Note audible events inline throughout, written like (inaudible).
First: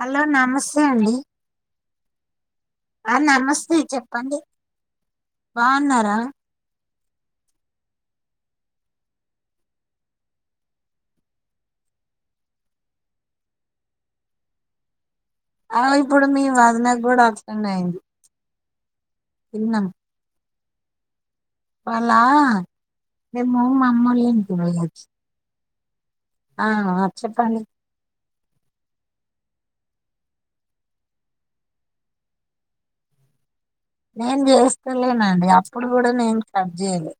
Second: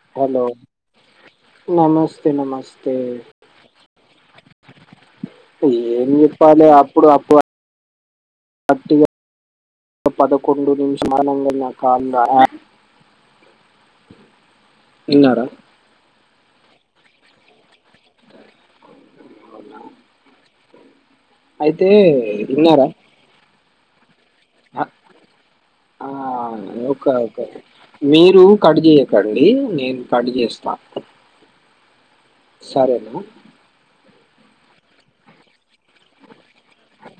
Hello నమస్తే అండి నమస్తే నమస్తే ఆ నమస్తే చెప్పండి ఏమి బాగున్నారా చెప్పాలే ఇప్పుడు అప్పుడు (unintelligible) ఇన్నార ఆ ఇప్పుడు మీ వదినకు కూడా అర్థం అయింది. తిన్నాం అయితే అలా విన్నారా మేము మామ్మోల్లింటికి పోయి వచ్చినాం ఆ ఓకే మీ మీరు కట్ చేయకండి నేను కట్ చేస్తా సరేనా నేను చేస్తలేనండి. అప్పుడు కూడా నేను కట్ చేయలే.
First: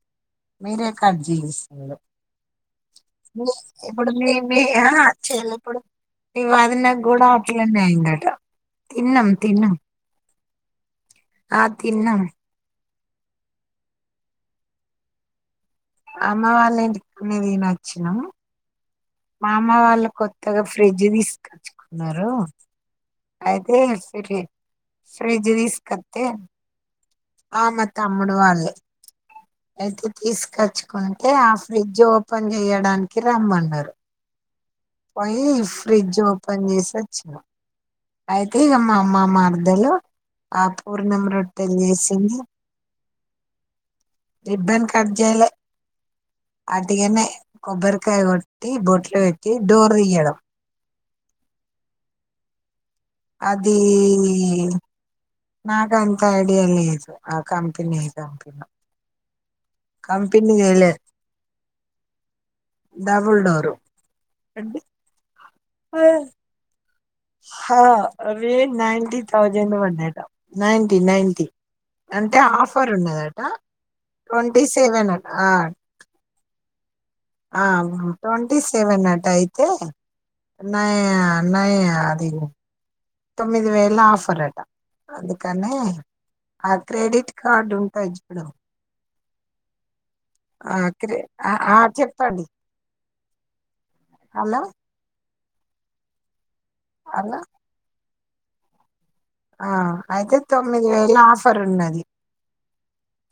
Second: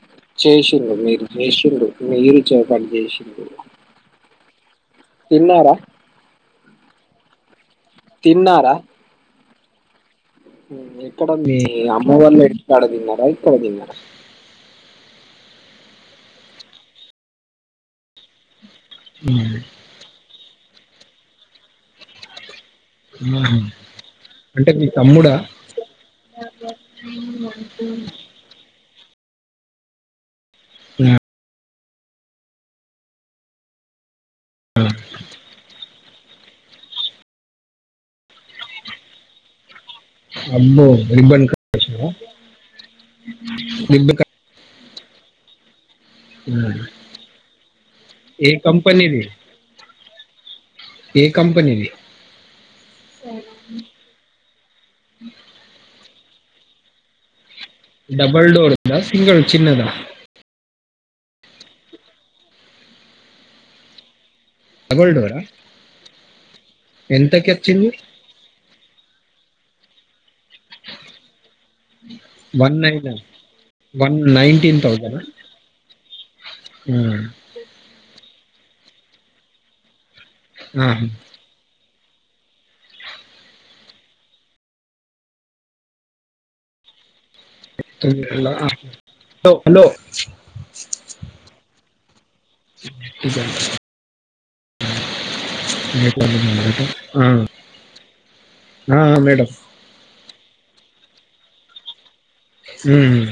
మీరే చేసిండు కట్ మీరు చేసిండు చేసారు. మీరు చే కట్ చేసిండు ఇప్పుడు మీ మీ యా చెల్లి తిన్నారా కొడుకు మీ వదిన కూడా అట్లనే అయిందట. తిన్నారా తిన్నాం. తిన్నా. ఎక్కడ మీ అమ్మ వాళ్ళ ఇంటి కాడ తిన్నారా? ఇక్కడ తిన్నారా? అమ్మ వాళ్ళ ఇంటికాన్నే తినివచ్చినాం. మా అమ్మ వాళ్ళు కొత్తగా ఫ్రిడ్జ్ తీసుకొచ్చుకున్నారు. ఆహా. అయితే అంటే మీ తమ్ముడా ఫ్రిజ్ తీసుకొత్తే ఆ మా తమ్ముడు వాళ్ళే. అయితే తీసుకొచ్చుకుంటే ఆ ఫ్రిడ్జ్ ఓపెన్ చేయడానికి రమ్మన్నారు. పోయి ఫ్రిడ్జ్ ఓపెన్ చేసొచ్చ. ఆయితే మా అమ్మ మరదలు ఆ అబ్బో పూర్ణం రిబ్బన్ కట్ రొట్టెలు చేసినావా? జేసింది రిబ్బన్ కట్ రిబ్బన్ కట్చేయలే ఆ, అట్టిగానే కొబ్బరికాయ ఏ కొట్టి బొట్లు కంపెనీది పెట్టి డోరుతీయడం ఏ కంపెనీది అది నాకు అంత అడియా లేదు. కంపెనీయి డబల్ కంపనీ డోర్ దా సింగిల్ చిన్నదా కంపెనీ గలే డబుల్ డోరు అవి డబల్ డోరా ఎంతకి హ వచ్చింది నైన్టీ థౌజండ్ పడ్డాయంట నైన్టీ నైన్టీ అంటే వన్ ఆఫర్ నైన్ ఉన్నదట. One twenty nineteen seven thousand ట ఆర్ ఆ ట్వంటీ సెవెన్ అట అయితే నయ నయ అ (unintelligible) తొమ్మిది వేల ఆఫర్ అట. అందుకనే ఆ క్రెడిట్ కార్డు ఉంటాయి చూడు హలో, హలో! ఆ క్రె ఆ చెప్పండి ఇకా (unintelligible) హలో! అట (unintelligible) హలో మ్ ఆ అయితే తొమ్మిది వేల ఆఫర్ ఉన్నది.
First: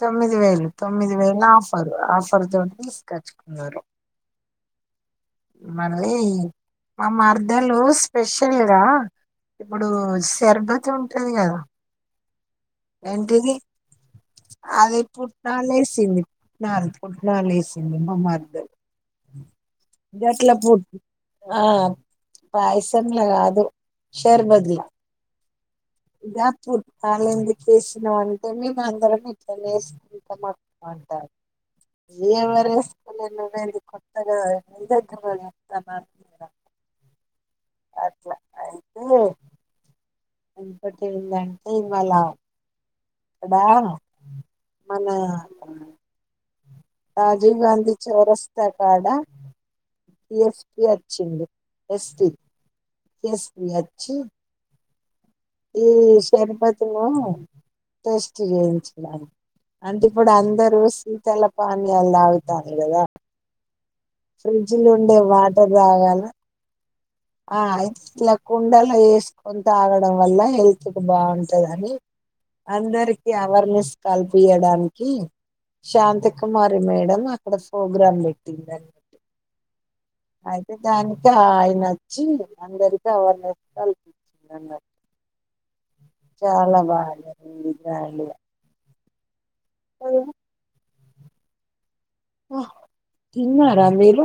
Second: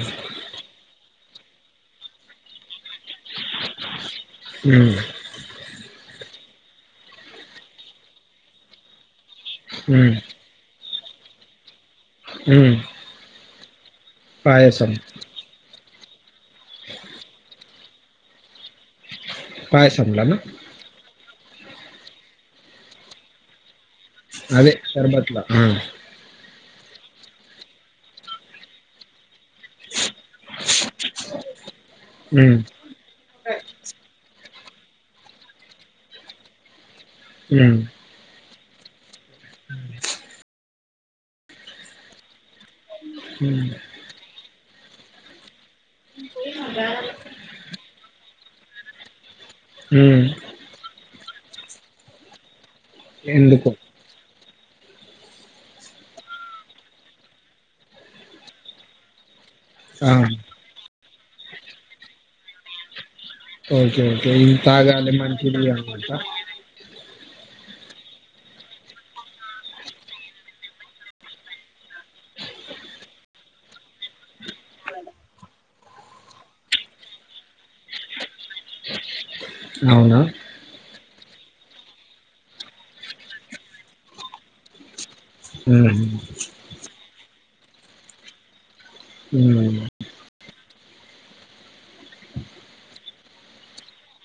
తొమ్మిది వేలు తొమ్మిది వేలు. ఆఫర్ ఆఫర్ తోటి తీసుకచ్చుకున్నారు. మ్ మళ్ళీ, మా మరదెలు స్పెషల్ గా ఇప్పుడు షర్బత్ ఉంటది కదా ఎంటిది? పాయసం అది పుట్నాలేస్ వేసింది నాలుగు పట్నాలు వేసింది మా మరదలు. పాయసంలోనా గట్ల పూ ఆ పాయసం లో కాదు అదే షర్బత్ లో ఉ ఇ జాక్ ఫ్రూట్ దాంట్లో ఎదుకు యేసినావ్ అంటే నే మా అందరికీ ఇష్టం మేము అందరం ఇట్లానేేసుకుంటా మక్కా అంటాంది. ఉమ్, ఎవరు యేసుకోంది నువ్వేంది కొత్తగా ఎతా (unintelligible) మ్ అయితే ఎకటి ఉందంటే ఇవాళ అక్కడ ఉమ్, మన రాజీవ్ గాంధీ చౌరస్తా కాడ ఉమ్. డిఎస్పి వచ్చిండు ఎస్స్తీఎస్పీ ఎందుకు అచ్చి ఈ షర్బతును టేస్ట్ చేయించడాని అంటే ఆ, ఇప్పుడు అందరూ శీతల పానీయాలు తలాగుతాను కదా ఓకే ఓకే ఇది ఫ్రిడ్జ్ లో తాగాలి ఉండే మంచిది వాటర్ అనమాట తాగాలి ఆ ఇట్లా కుండలు వేసుకొని తాగడం వల్ల హెల్త్ కు బాగుంటద అని అందరికి అవేర్నెస్ కల్పియడానికి శాంతికుమారి మేడం అక్కడ ప్రోగ్రాం పెట్టిందన్న అవునా అయితే కాని ఇకా ఆయన వచ్చి అందరికి అవర్నెస్ కల్పించింది అన్నట్ (unintelligible) హ్మ్. (unintelligible) ఆహా తిన్నారా మీరు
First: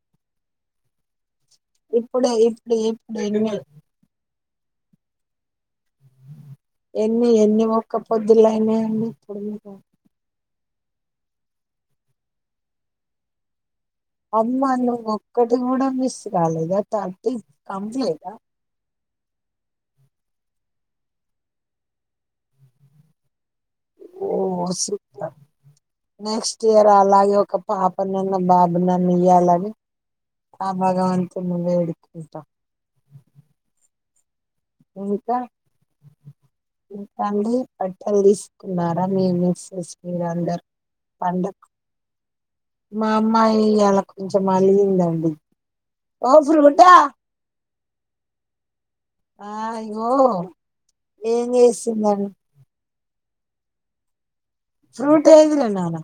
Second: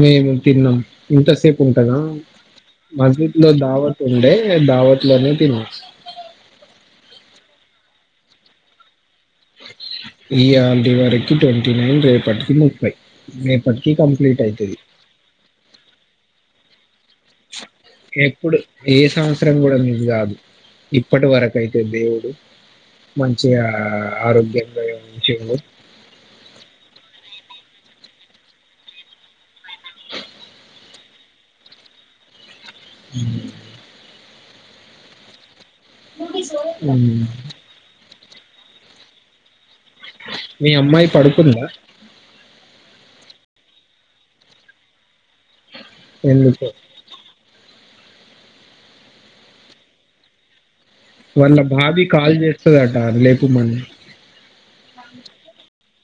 మేము తిన్నాం ఇంతసేపు ఉంటదా ఇప్పుడే ఇప్పుడు ఇప్పుడు మస్జిద్ లో ఎన్ని దావత్ ఉండే దావత్ లోనె తినొచ్చా ఎన్ని ఎన్ని మొక్క పొద్దులయినాయండి ఇప్పుడు మీకు ఇయ్యాల్టీ వరకు ట్వంటీ నైన్ రేపటికి ముప్పై అమ్మా నువ్ ఒక్కటి కూడా మిస్ కాలేదా థర్టీ కంప్లీటా ఎప్పుడు ఏ సంవత్సరం కూడా మీస్ కాదు ఇప్పటి వరక అయితే దేవుడు మంచి ఓ నెక్స్ట్ ఇయర్ అలాగే ఒక పాప నాన్న బాబు నా ఇయ్యాలని ఆ భగవంతుని వేడుకుంటాం మ్ ఇంకా మీ హ్మ్. తండ్రి ఎం తీసుకున్నారా మేము మీ అమ్మాయి పడుకుందా మా అమ్మాయి అలా కొంచెం అలిగిందండి ఓ ఎందుకో ఫ్రూట ఆ ఇగో ఏం వాళ్ళ బాబీ చేసిందండి కాల్ చేస్తుదట లేపు మన్న ఫ్రూట్ ఏది రా నాన్న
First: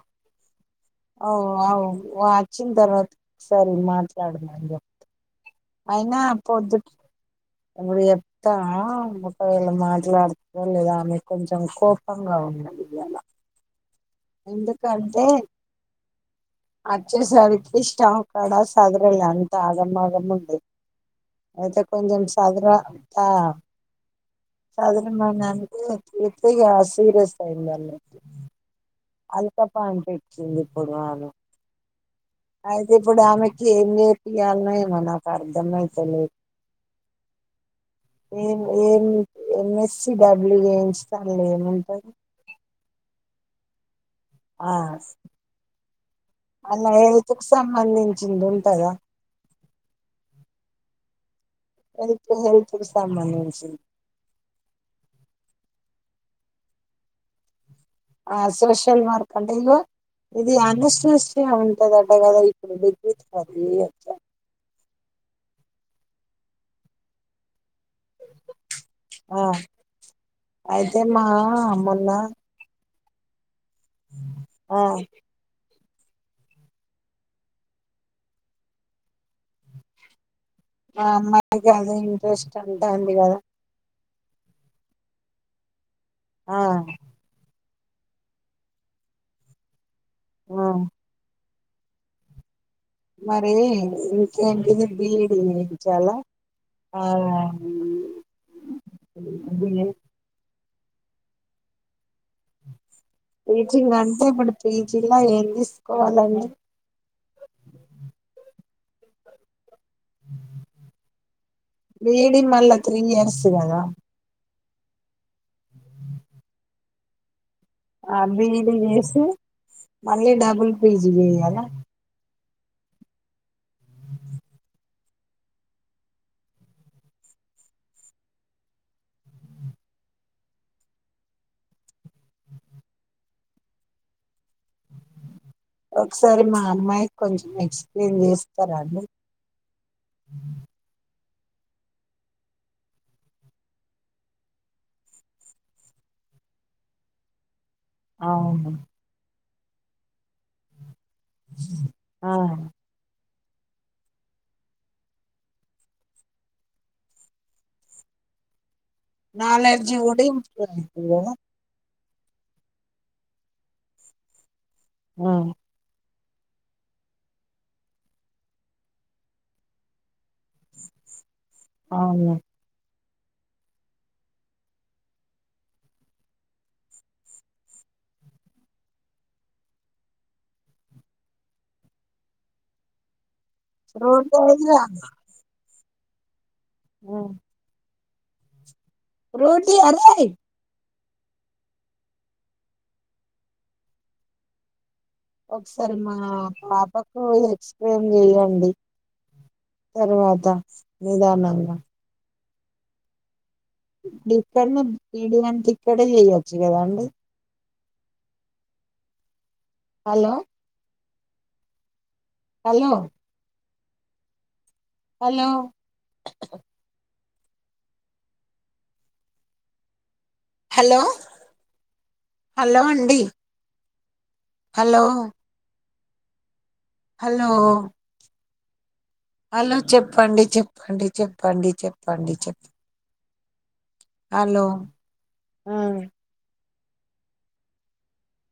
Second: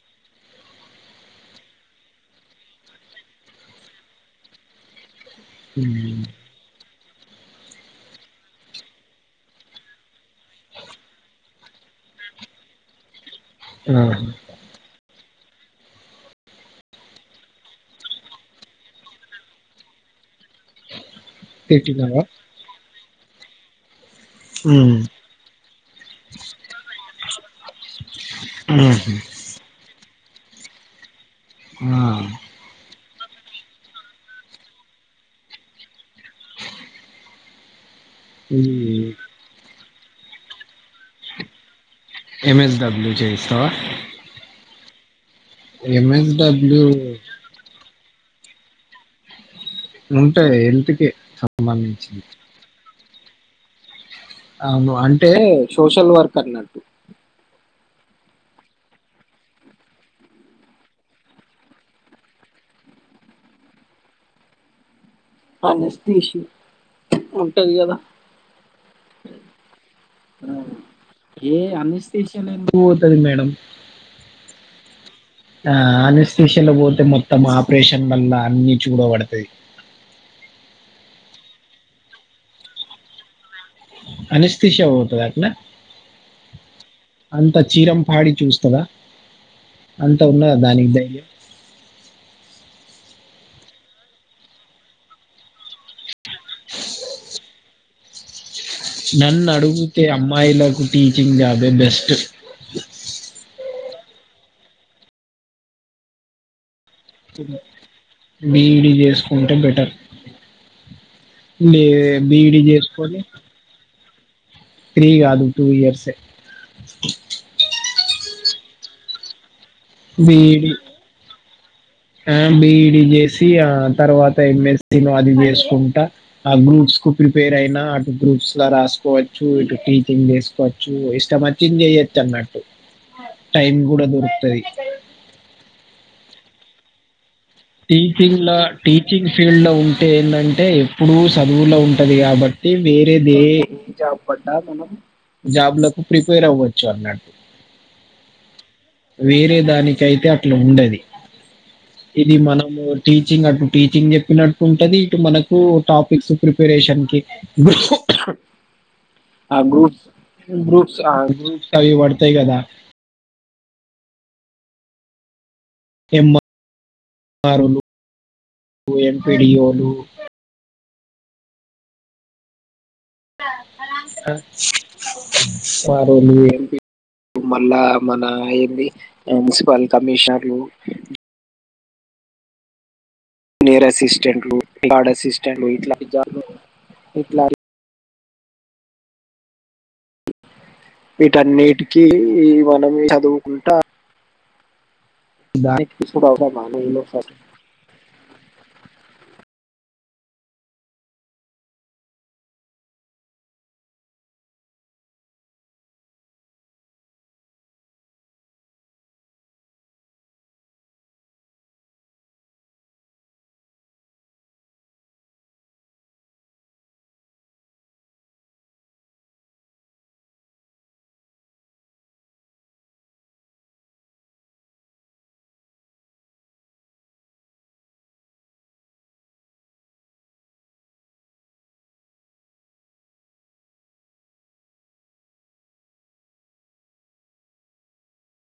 అఓ అవు వచ్చిన తర్వాత ఒకసారి మాట్లాడుమని చెప్త అయినా హ్మ్. పొద్దు ఇప్పుడు చెప్తా ఒకవేళ మాట్లాడుత లేదా అని కొంచెం కోపంగా ఉన్నది ఇవాలా ఆహా! ఎందుకంటే వచ్చేసరికి స్టావ్ కాడా సాదరలె అంత ఆగంమాగం ఉంది అయితే తిట్టినవా? కొంచం సదురా తా హ్మ్. సదనమనికి తతే ఆ సీరియస్యిద ఆహా! అలకపా అంటచ్చింది ఇప్పుొడు వాను ఆ ఇప్పుడు ఆమెకి ఏం నేర్పియాలనో ఏమో నాకు అర్ధమైతేలేదు ఏం ఈ ఏం ఎంఎస్స డబ్ల్యూ ఏయించలే ఏమంటారు ఎంఎస్డబ్ల్యూ చేయిస్తావా ఆ ఎంఎస్డబ్ల్యూ అల హళ్తుకి సంబంధించ చింది ఉంటాదా ఉంటా ఎల్ంటికి హెల్త్ హెల్త్ కు సంబంధించింది అవును అంటే సోషల్ వర్క్ అన్నట్టు ఆ సోషల్ మార్కెటింగ్ లో ఇది అనస్థిషియా ఉంటాదంట కదా ఇప్పుడు డిగ్రీ తర్వాత చేయొచ్చా అనస్థిషియా ఉంటాది కదా ఆ అయితే మా ఏ మొన్న అనస్థిషియా లో ఎందు టది మేడం ఆ ఆ అనస్థిషియాల పోతే మొత్తం ఆపరేషన్ మల్లా అన్ని చూపబడతాది మా అమ్మాయికి అదే ఇంట్రెస్ట్ అంటాంది కదా అనస్థిషియా పోతాదట్న ఆ త్త చీరం పాడి చూస్తుందా అంత ఉన్నదా ఆ దానికి ధైర్యం మరి ఇంకేంటిది బిఈడి చేయలా ఆ మ్మ్ నన్ను అడుగుతే అమ్మాయిలకు టీచింగ్ జాబ్బే బెస్ట్ టీచింగ్ అంటే ఇప్పుడు పీజీలా ఏం తీసుకోవాలండి బీఈడి చేసుకుంటే బెటర్ లే బీఈడి మళ్ళా త్రీ చేసుకొని ఇయర్స్ కదా త్రీ కాదు టూ ఇయర్సే ఆ బీఈడీ చేసి మళ్ళీ బీఈడి డబుల్ పీజీ చేయాలా ఆ బిఈడి చేసి ఆ తర్వాత ఎంఎస్సి నో అది చేసుకుంటా ఆ గ్రూప్స్ కు ప్రిపేర్ అయినా అటు గ్రూప్స్ లా రాసుకోవచ్చు ఇటు టీచింగ్ చేసుకోవచ్చు ఇష్టం వచ్చింది చేయొచ్చ అన్నటు టైమ్ కూడా దొరుకుతది సరే మా అమ్మాయి టీచింగ్ లా టీచింగ్ ఫీల్డ్ లో ఉంటే ఏందంటే ఎప్పుడు సదువులో ఉంటది కాబట్టి వేరేది ఏ జాబ్ పడ్డా మనం జాబ్లకు ప్రిపేర్ అవ్వచ్చు అన్నట్టు అవునా వేరే దానికైతే అట్లా ఉండది హ ఇది మనము టీ చింగ్ అటు టీచింగ్ చెప్పినట్టు ఉంటది ఇటు మనకు టాపిక్స్ ప్రిపరేషన్ కి ఆ నాలెడ్జ్ గ్రూప్స్ కూడా ఇంప్రూవ్ గ్రూప్స్ అయితది ఆ కదా గ్రూప్స్ అయి పడు తాయి కదా ఆ యంఆ (inaudible) ఆర్వోలు (inaudible) ఎంపీడీవో లు అవునా ఆర్వోలు ఎంపీ మళ్ళా మన ఏంది మున్సిపల్ కమిషనర్లు నేయర్ రోడ్ అసిస్టెంట్లు వైజ్ గర్డ్ అసిస్టెంట్లు ఇట్లాంటి జాబ్‌లో మ్మ్ రోటీ అరేయ్ వీటన్నిటికీ మనం చదువుకుంటా ఒకసారి దానికి మా కూడా అవసరమా పాపకు ఫస్ట్ ఎక్స్‌ప్లేయిన్ చెయ్యండి తర్వాత నిదానంగా డి ఫార్మింగ్ బిఈడి అంతా ఇక్కడే చేయొచ్చు కదండీ hello hello hello hello hello అండి హలో హలో హలో చెప్పండి చెప్పండి చెప్పండి చెప్పండి చెప్ హలో ఉహ్